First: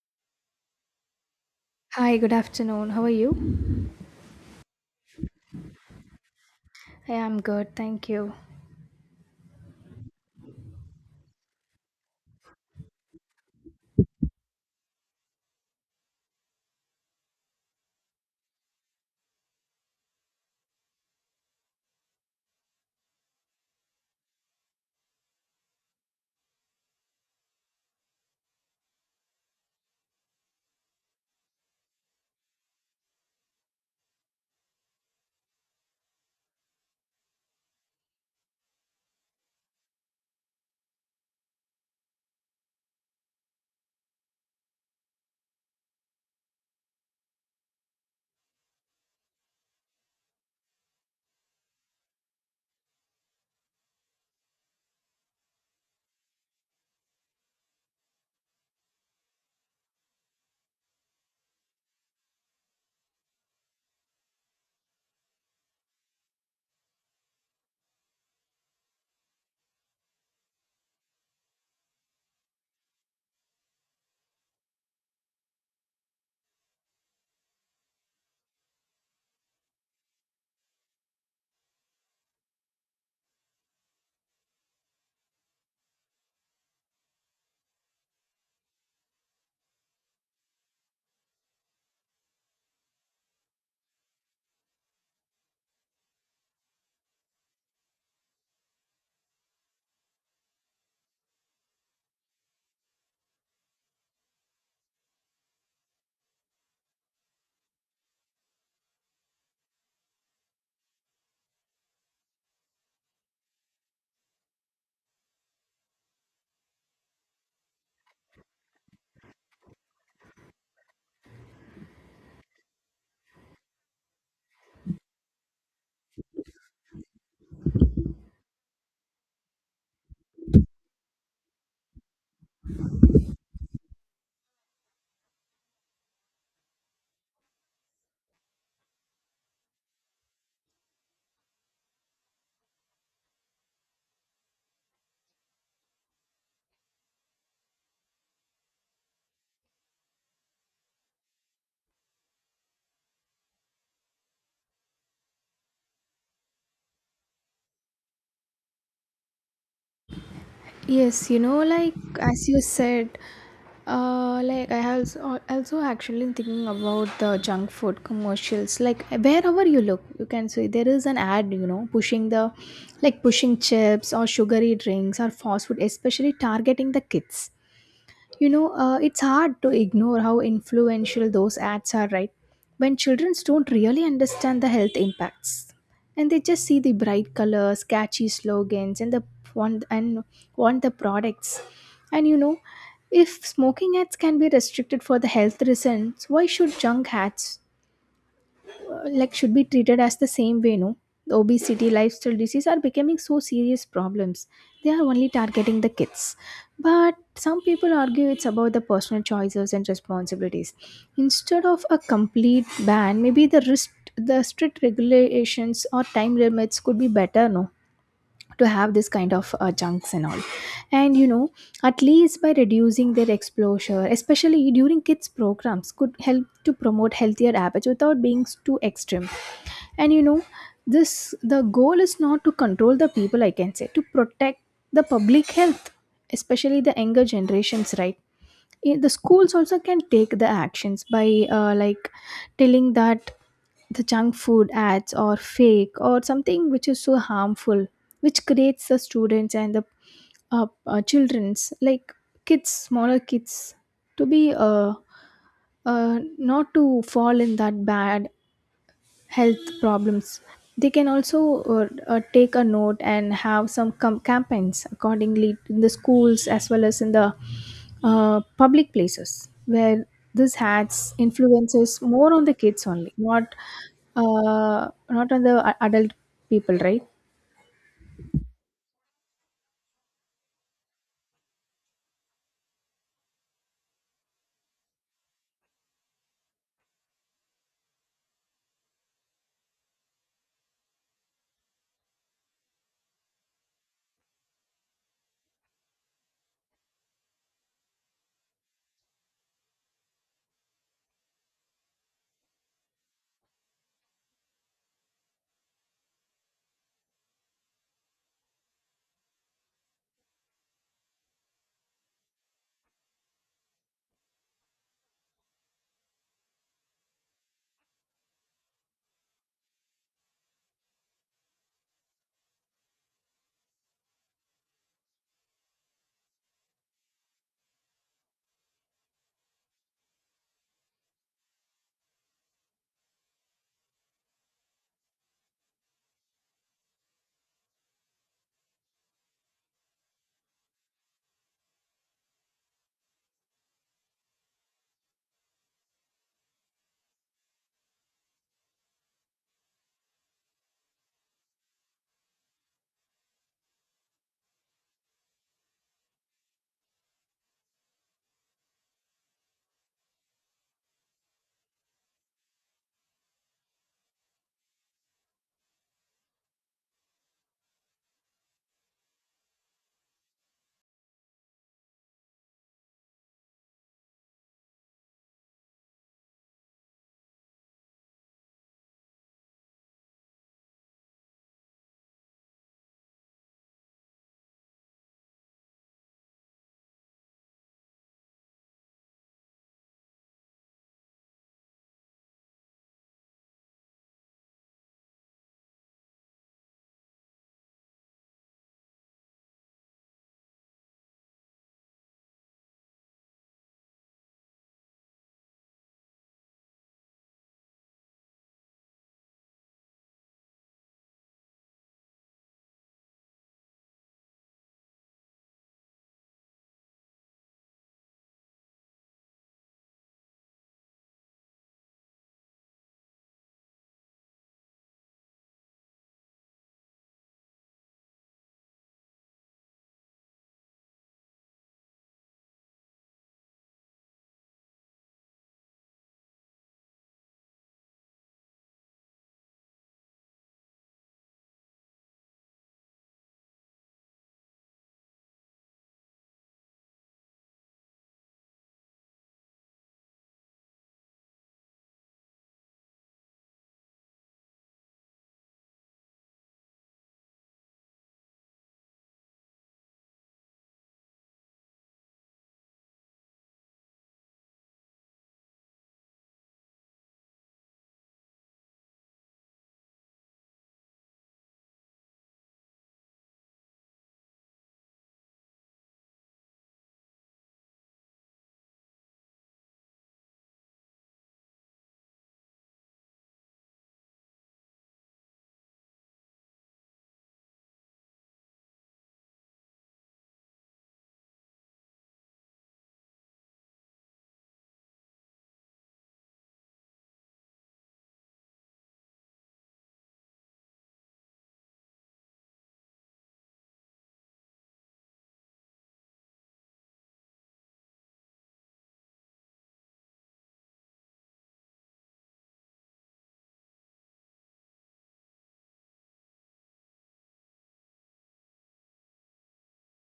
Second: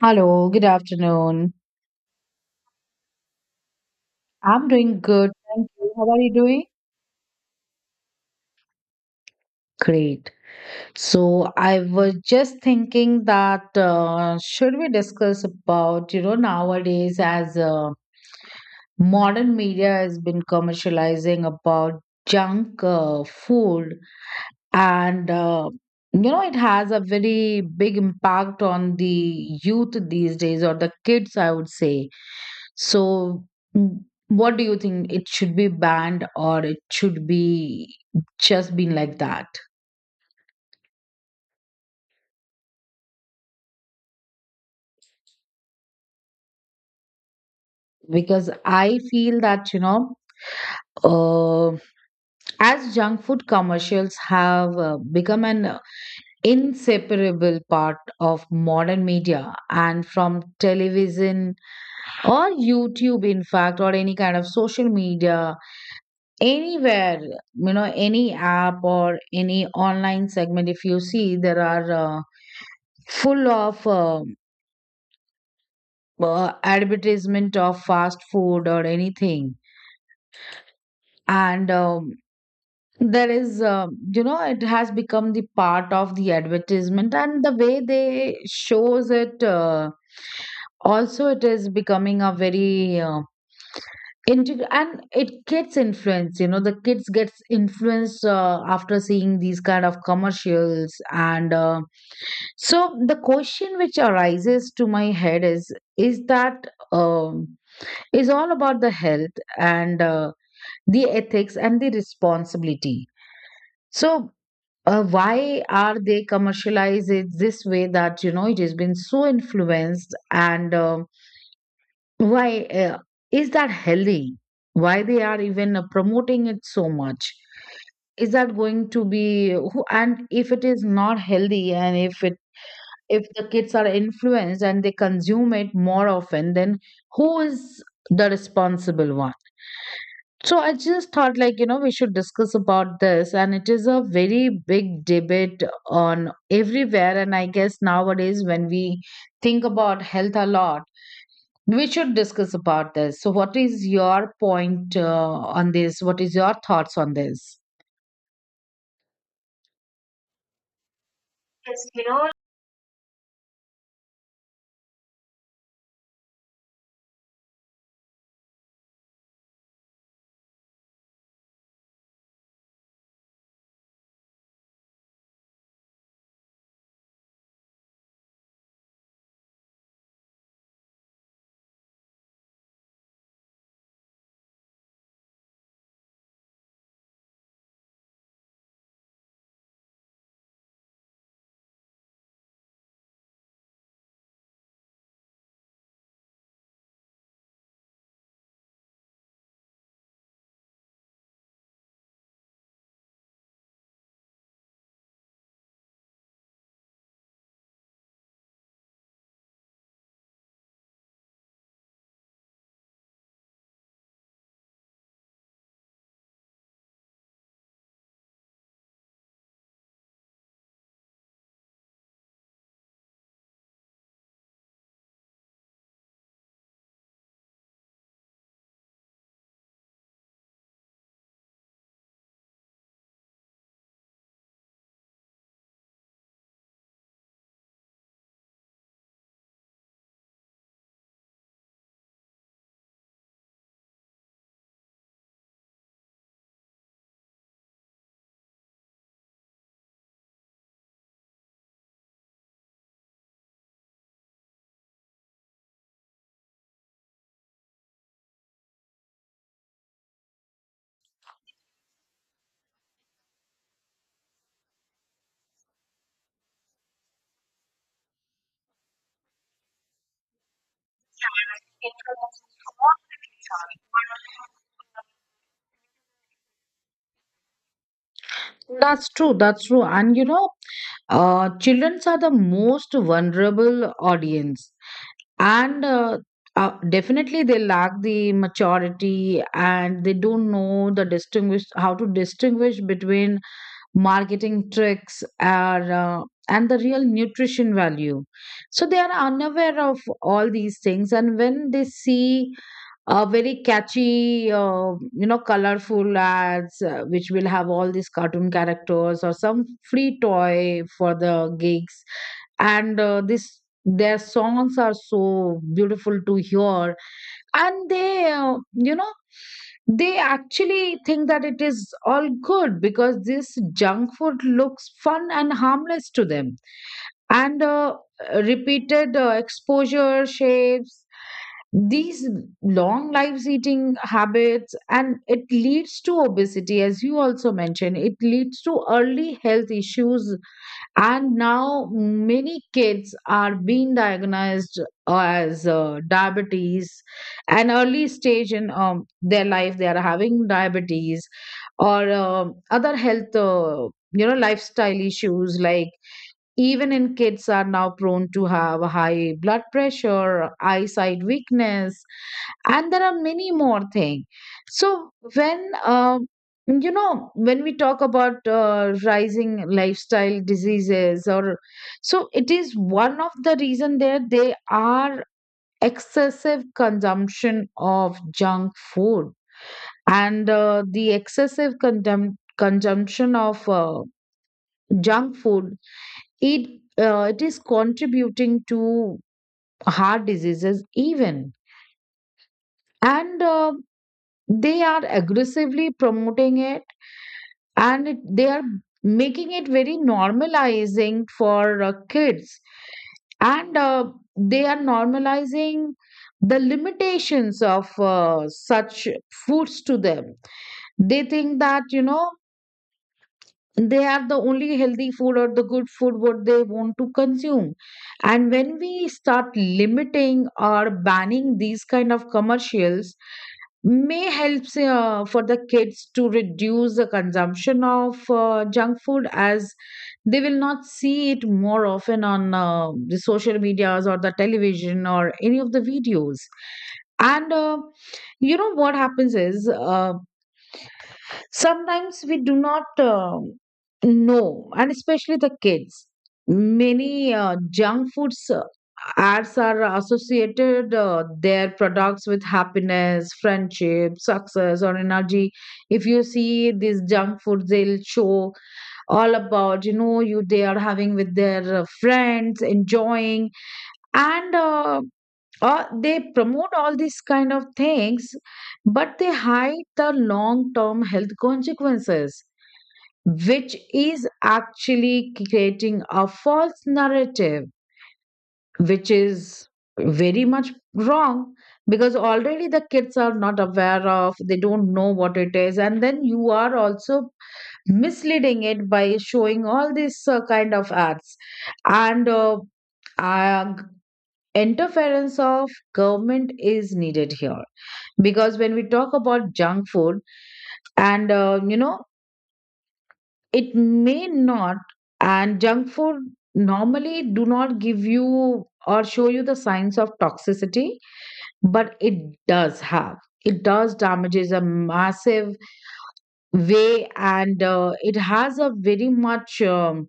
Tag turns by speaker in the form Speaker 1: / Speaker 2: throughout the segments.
Speaker 1: Hello, good afternoon.
Speaker 2: Hi, good afternoon. How are you?
Speaker 1: I'm doing good. Thank you. How are you doing?
Speaker 2: I am good, thank you.
Speaker 1: Great. So I was just thinking that should we discuss about, you know, nowadays as modern media has been commercializing about junk food and you know it has a very big impact on the youth these days or the kids I would say so mm, what do you think, it should be banned or it should be just been like that? Because I feel that you know, uh, as junk food commercials have become an inseparable part of modern media, and from television or YouTube, in fact, or any kind of social media, anywhere, you know, any app or any online segment, if you see, there are full of advertisement of fast food or anything. And there is, you know, it has become the part of the advertisement and the way they shows it. Also, it is becoming a very and it gets influenced, you know, the kids gets influenced after seeing these kind of commercials, and so the question which arises to my head is that um, is all about the health and the ethics and the responsibility. So why are they commercialized it this way, that you know it has been so influenced, and um, why is that healthy? Why they are even promoting it so much? Is that going to be and if it is not healthy, and if it, if the kids are influenced and they consume it more often, then who is the responsible one? So I just thought like, you know, we should discuss about this, and it is a very big debate on everywhere, and I guess nowadays when we think about health a lot, we should discuss about this. So, what is your point on this? What is your thoughts on this?
Speaker 2: Yes, you know,
Speaker 1: Yes.
Speaker 2: like as you said, like I also actually thinking about the junk food commercials. Like wherever you look, you can see there is an ad, you know, pushing like pushing chips or sugary drinks or fast food, especially targeting the kids. You know, it's hard to ignore how influential those ads are, right? When children don't really understand the health impacts, and they just see the bright colors, catchy slogans, and the want and want the products. And you know, if smoking ads can be restricted for the health reasons, why should junk ads? Like should be treated as the same way, no? The obesity lifestyle disease are becoming so serious problems, they are only targeting the kids. But some people argue it's about the personal choices and responsibilities. Instead of a complete ban, maybe the risk, the strict regulations or time limits could be better, no? To have this kind of junks and all. And you know, at least by reducing their exposure, especially during kids programs, could help to promote healthier habits without being too extreme. And you know, this the goal is not to control the people, I can say, to protect the public health, especially the younger generations, right? The schools also can take the actions by like telling that the junk food ads are fake or something which is so harmful, which creates the students and the children's like kids, smaller kids, to be not to fall in that bad health problems. They can also take a note and have some campaigns accordingly in the schools as well as in the public places where this has influences more on the kids only, not not on the adult people, right?
Speaker 1: That's true. That's true. And you know, children are the most vulnerable audience, and definitely they lack the maturity, and they don't know the distinguish, how to distinguish between marketing tricks are and the real nutrition value. So they are unaware of all these things, and when they see very catchy you know, colorful ads which will have all these cartoon characters or some free toy for the gigs, and this, their songs are so beautiful to hear, and they you know, they actually think that it is all good, because this junk food looks fun and harmless to them. And repeated exposure shapes these long lives eating habits, and it leads to obesity, as you also mentioned. It leads to early health issues, and now many kids are being diagnosed as diabetes, an early stage in their life. They are having diabetes or other health, you know, lifestyle issues like even in kids are now prone to have high blood pressure, eyesight weakness, and there are many more things. So when you know, when we talk about rising lifestyle diseases, or so it is one of the reason there, they are excessive consumption of junk food, and the excessive consumption of junk food, it, it is contributing to heart diseases even. And they are aggressively promoting it, and it, they are making it very normalizing for kids, and they are normalizing the limitations of such foods to them. They think that, you know, they are the only healthy food or the good food what they want to consume. And when we start limiting or banning these kind of commercials, may helps for the kids to reduce the consumption of junk food, as they will not see it more often on the social medias or the television or any of the videos. And you know, what happens is, sometimes we do not know, and especially the kids, many junk foods ads are associated their products with happiness, friendship, success or energy. If you see these junk foods, they'll show all about, you know, you, they are having with their friends enjoying, and they promote all these kind of things, but they hide the long term health consequences, which is actually creating a false narrative, which is very much wrong. Because already the kids are not aware of, they don't know what it is, and then you are also misleading it by showing all these kind of ads. And uh, Interference of government is needed here, because when we talk about junk food, and you know, it may not, and junk food normally do not give you or show you the signs of toxicity, but it does have, it does damages a massive way, and it has a very much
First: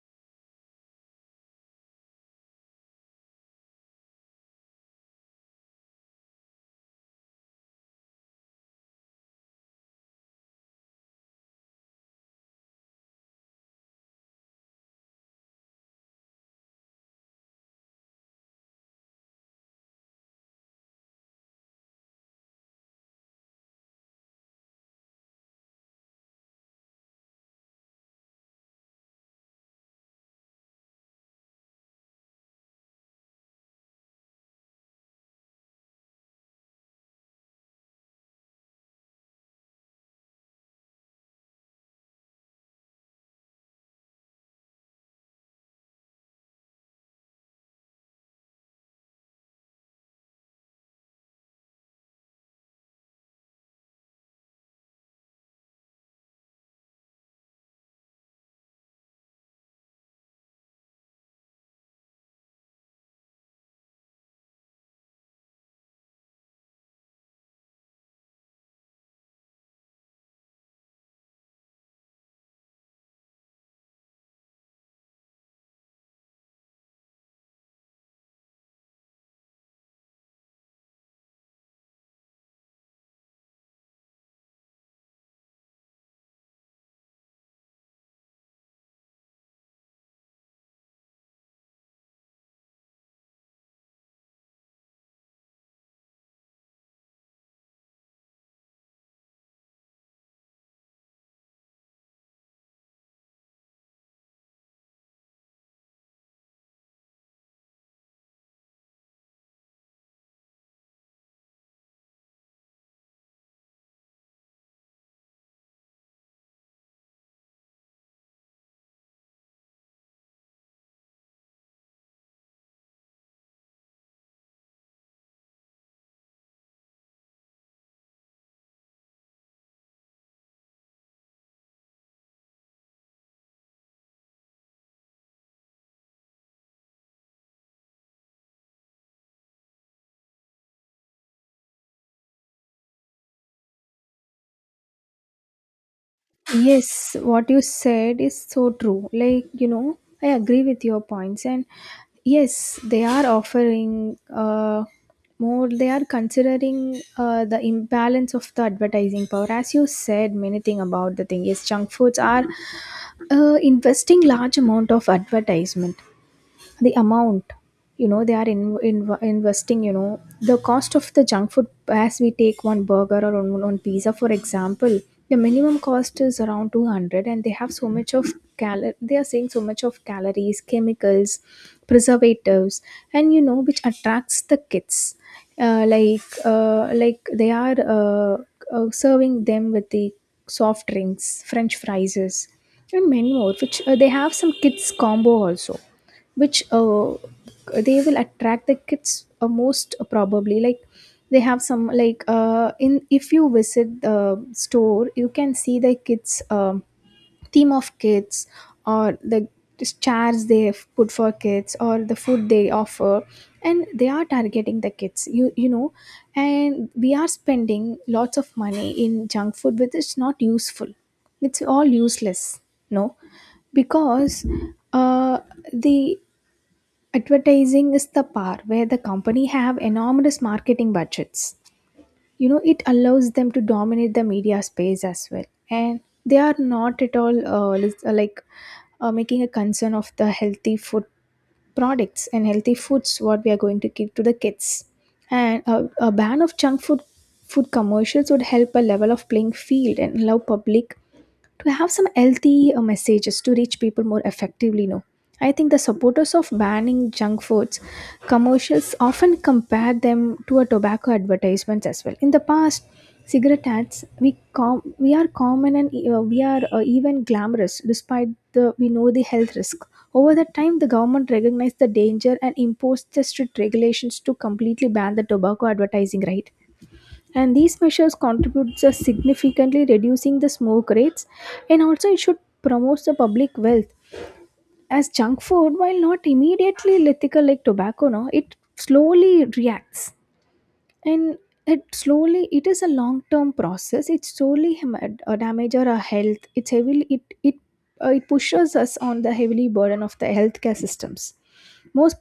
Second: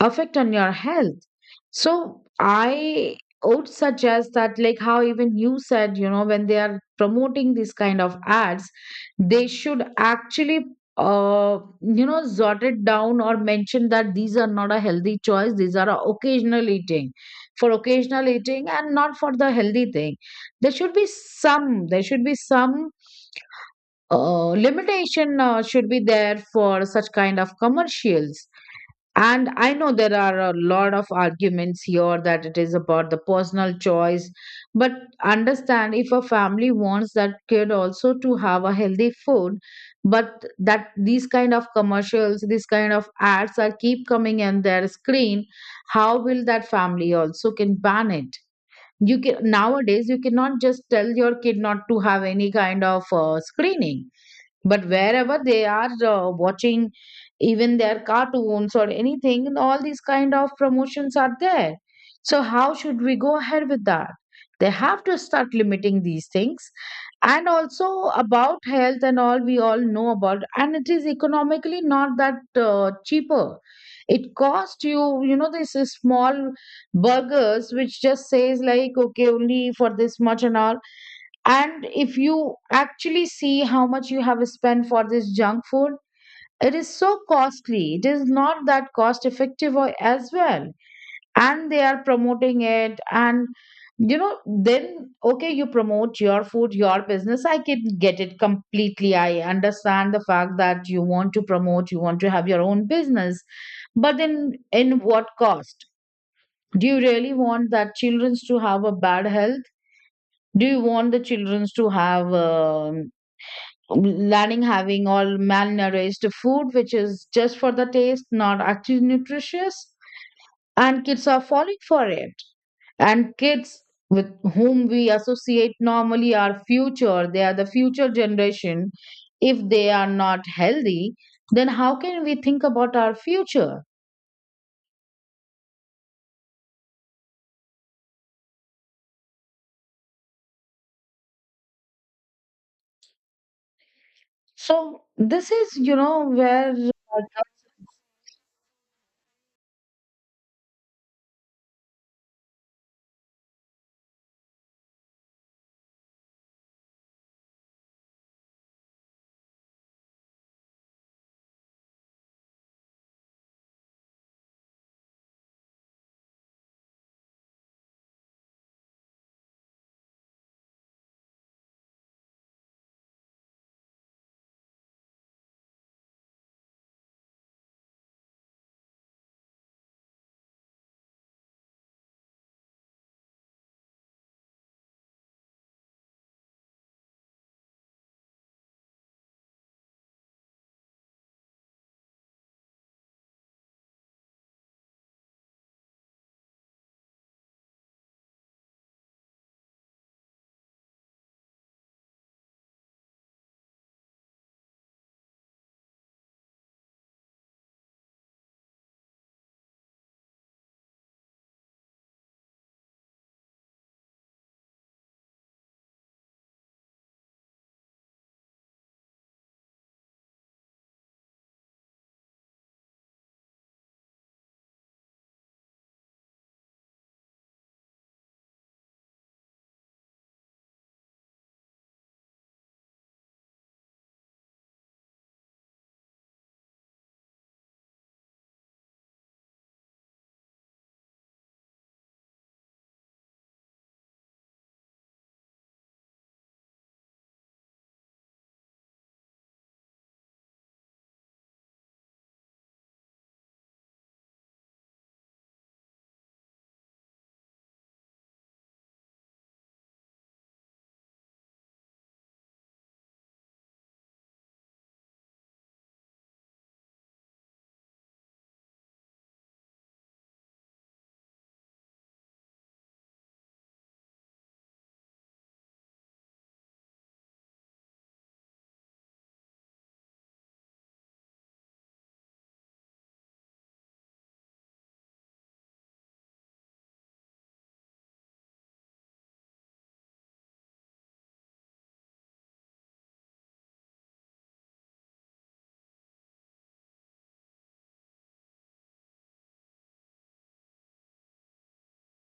Speaker 1: affect on your health. So I would suggest that, like how even you said, you know, when they are promoting these kind of ads, they should actually, uh, you know, jot it down or mention that these are not a healthy choice, these are a occasional eating, for occasional eating and not for the healthy thing. There should be some, there should be some limitation should be there for such kind of commercials. And I know there are a lot of arguments here that it is about the personal choice, but understand, if a family wants that kid also to have a healthy food, but that these kind of commercials, these kind of ads are keep coming in their screen, how will that family also can ban it? You can, nowadays you cannot just tell your kid not to have any kind of screening, but wherever they are watching, even their cartoons or anything, and all these kind of promotions are there. So how should we go ahead with that? They have to start limiting these things. And also about health and all, we all know about, and it is economically not that cheaper. It costs you, you know, this is small burgers which just says like, okay, only for this much and all, and if you actually see how much you have spent for this junk food, it is so costly. It is not that cost effective as well. And they are promoting it. And, you know, then, okay, you promote your food, your business. I can get it completely. I understand the fact that you want to promote, you want to have your own business. But then, in what cost? Do you really want that children to have a bad health? Do you want the children to have? Learning, having all malnourished food, which is just for the taste, not actually nutritious, and kids are falling for it. And kids, with whom we associate normally are future, they are the future generation. If they are not healthy, then how can we think about our future? So this is, you know, where
Speaker 2: Yes, what you said is so true. Like, you know, I agree with your points. And yes, they are offering more, they are considering the imbalance of the advertising power. As you said, many thing about the thing. Yes, junk foods are investing large amount of advertisement, the amount, you know, they are investing, you know, the cost of the junk food. As we take one burger or one pizza for example, the minimum cost is around 200, and they have so much of cal, they are saying so much of calories, chemicals, preservatives. And you know, which attracts the kids. Like they are serving them with the soft drinks, french fries, and many more, which they have some kids combo also, which they will attract the kids most probably, like they have some like, in, if you visit the store, you can see the kids, um, theme of kids or the just chairs they have put for kids or the food they offer. And they are targeting the kids, you know. And we are spending lots of money in junk food, which is not useful. It's all useless, no? Because uh, the advertising is the part where the company have enormous marketing budgets. You know, it allows them to dominate the media space as well. And they are not at all like making a concern of the healthy food products and healthy foods, what we are going to give to the kids. And a ban of junk food commercials would help a level of playing field and allow public to have some healthy messages to reach people more effectively, no? I think the supporters of banning junk foods commercials often compare them to a tobacco advertisements as well. In the past, cigarette ads, we are common, and we are even glamorous, despite the, we know, the health risk. Over the time, the government recognized the danger and imposed the strict regulations to completely ban the tobacco advertising, right? And these measures contribute to significantly reducing the smoke rates, and also it should promote the public wealth. As junk food, while not immediately lethal like tobacco, no, it slowly reacts. And it slowly, it is a long term process, it slowly damage our health. It's heavily, it pushes us on the heavily burden of the healthcare systems. Most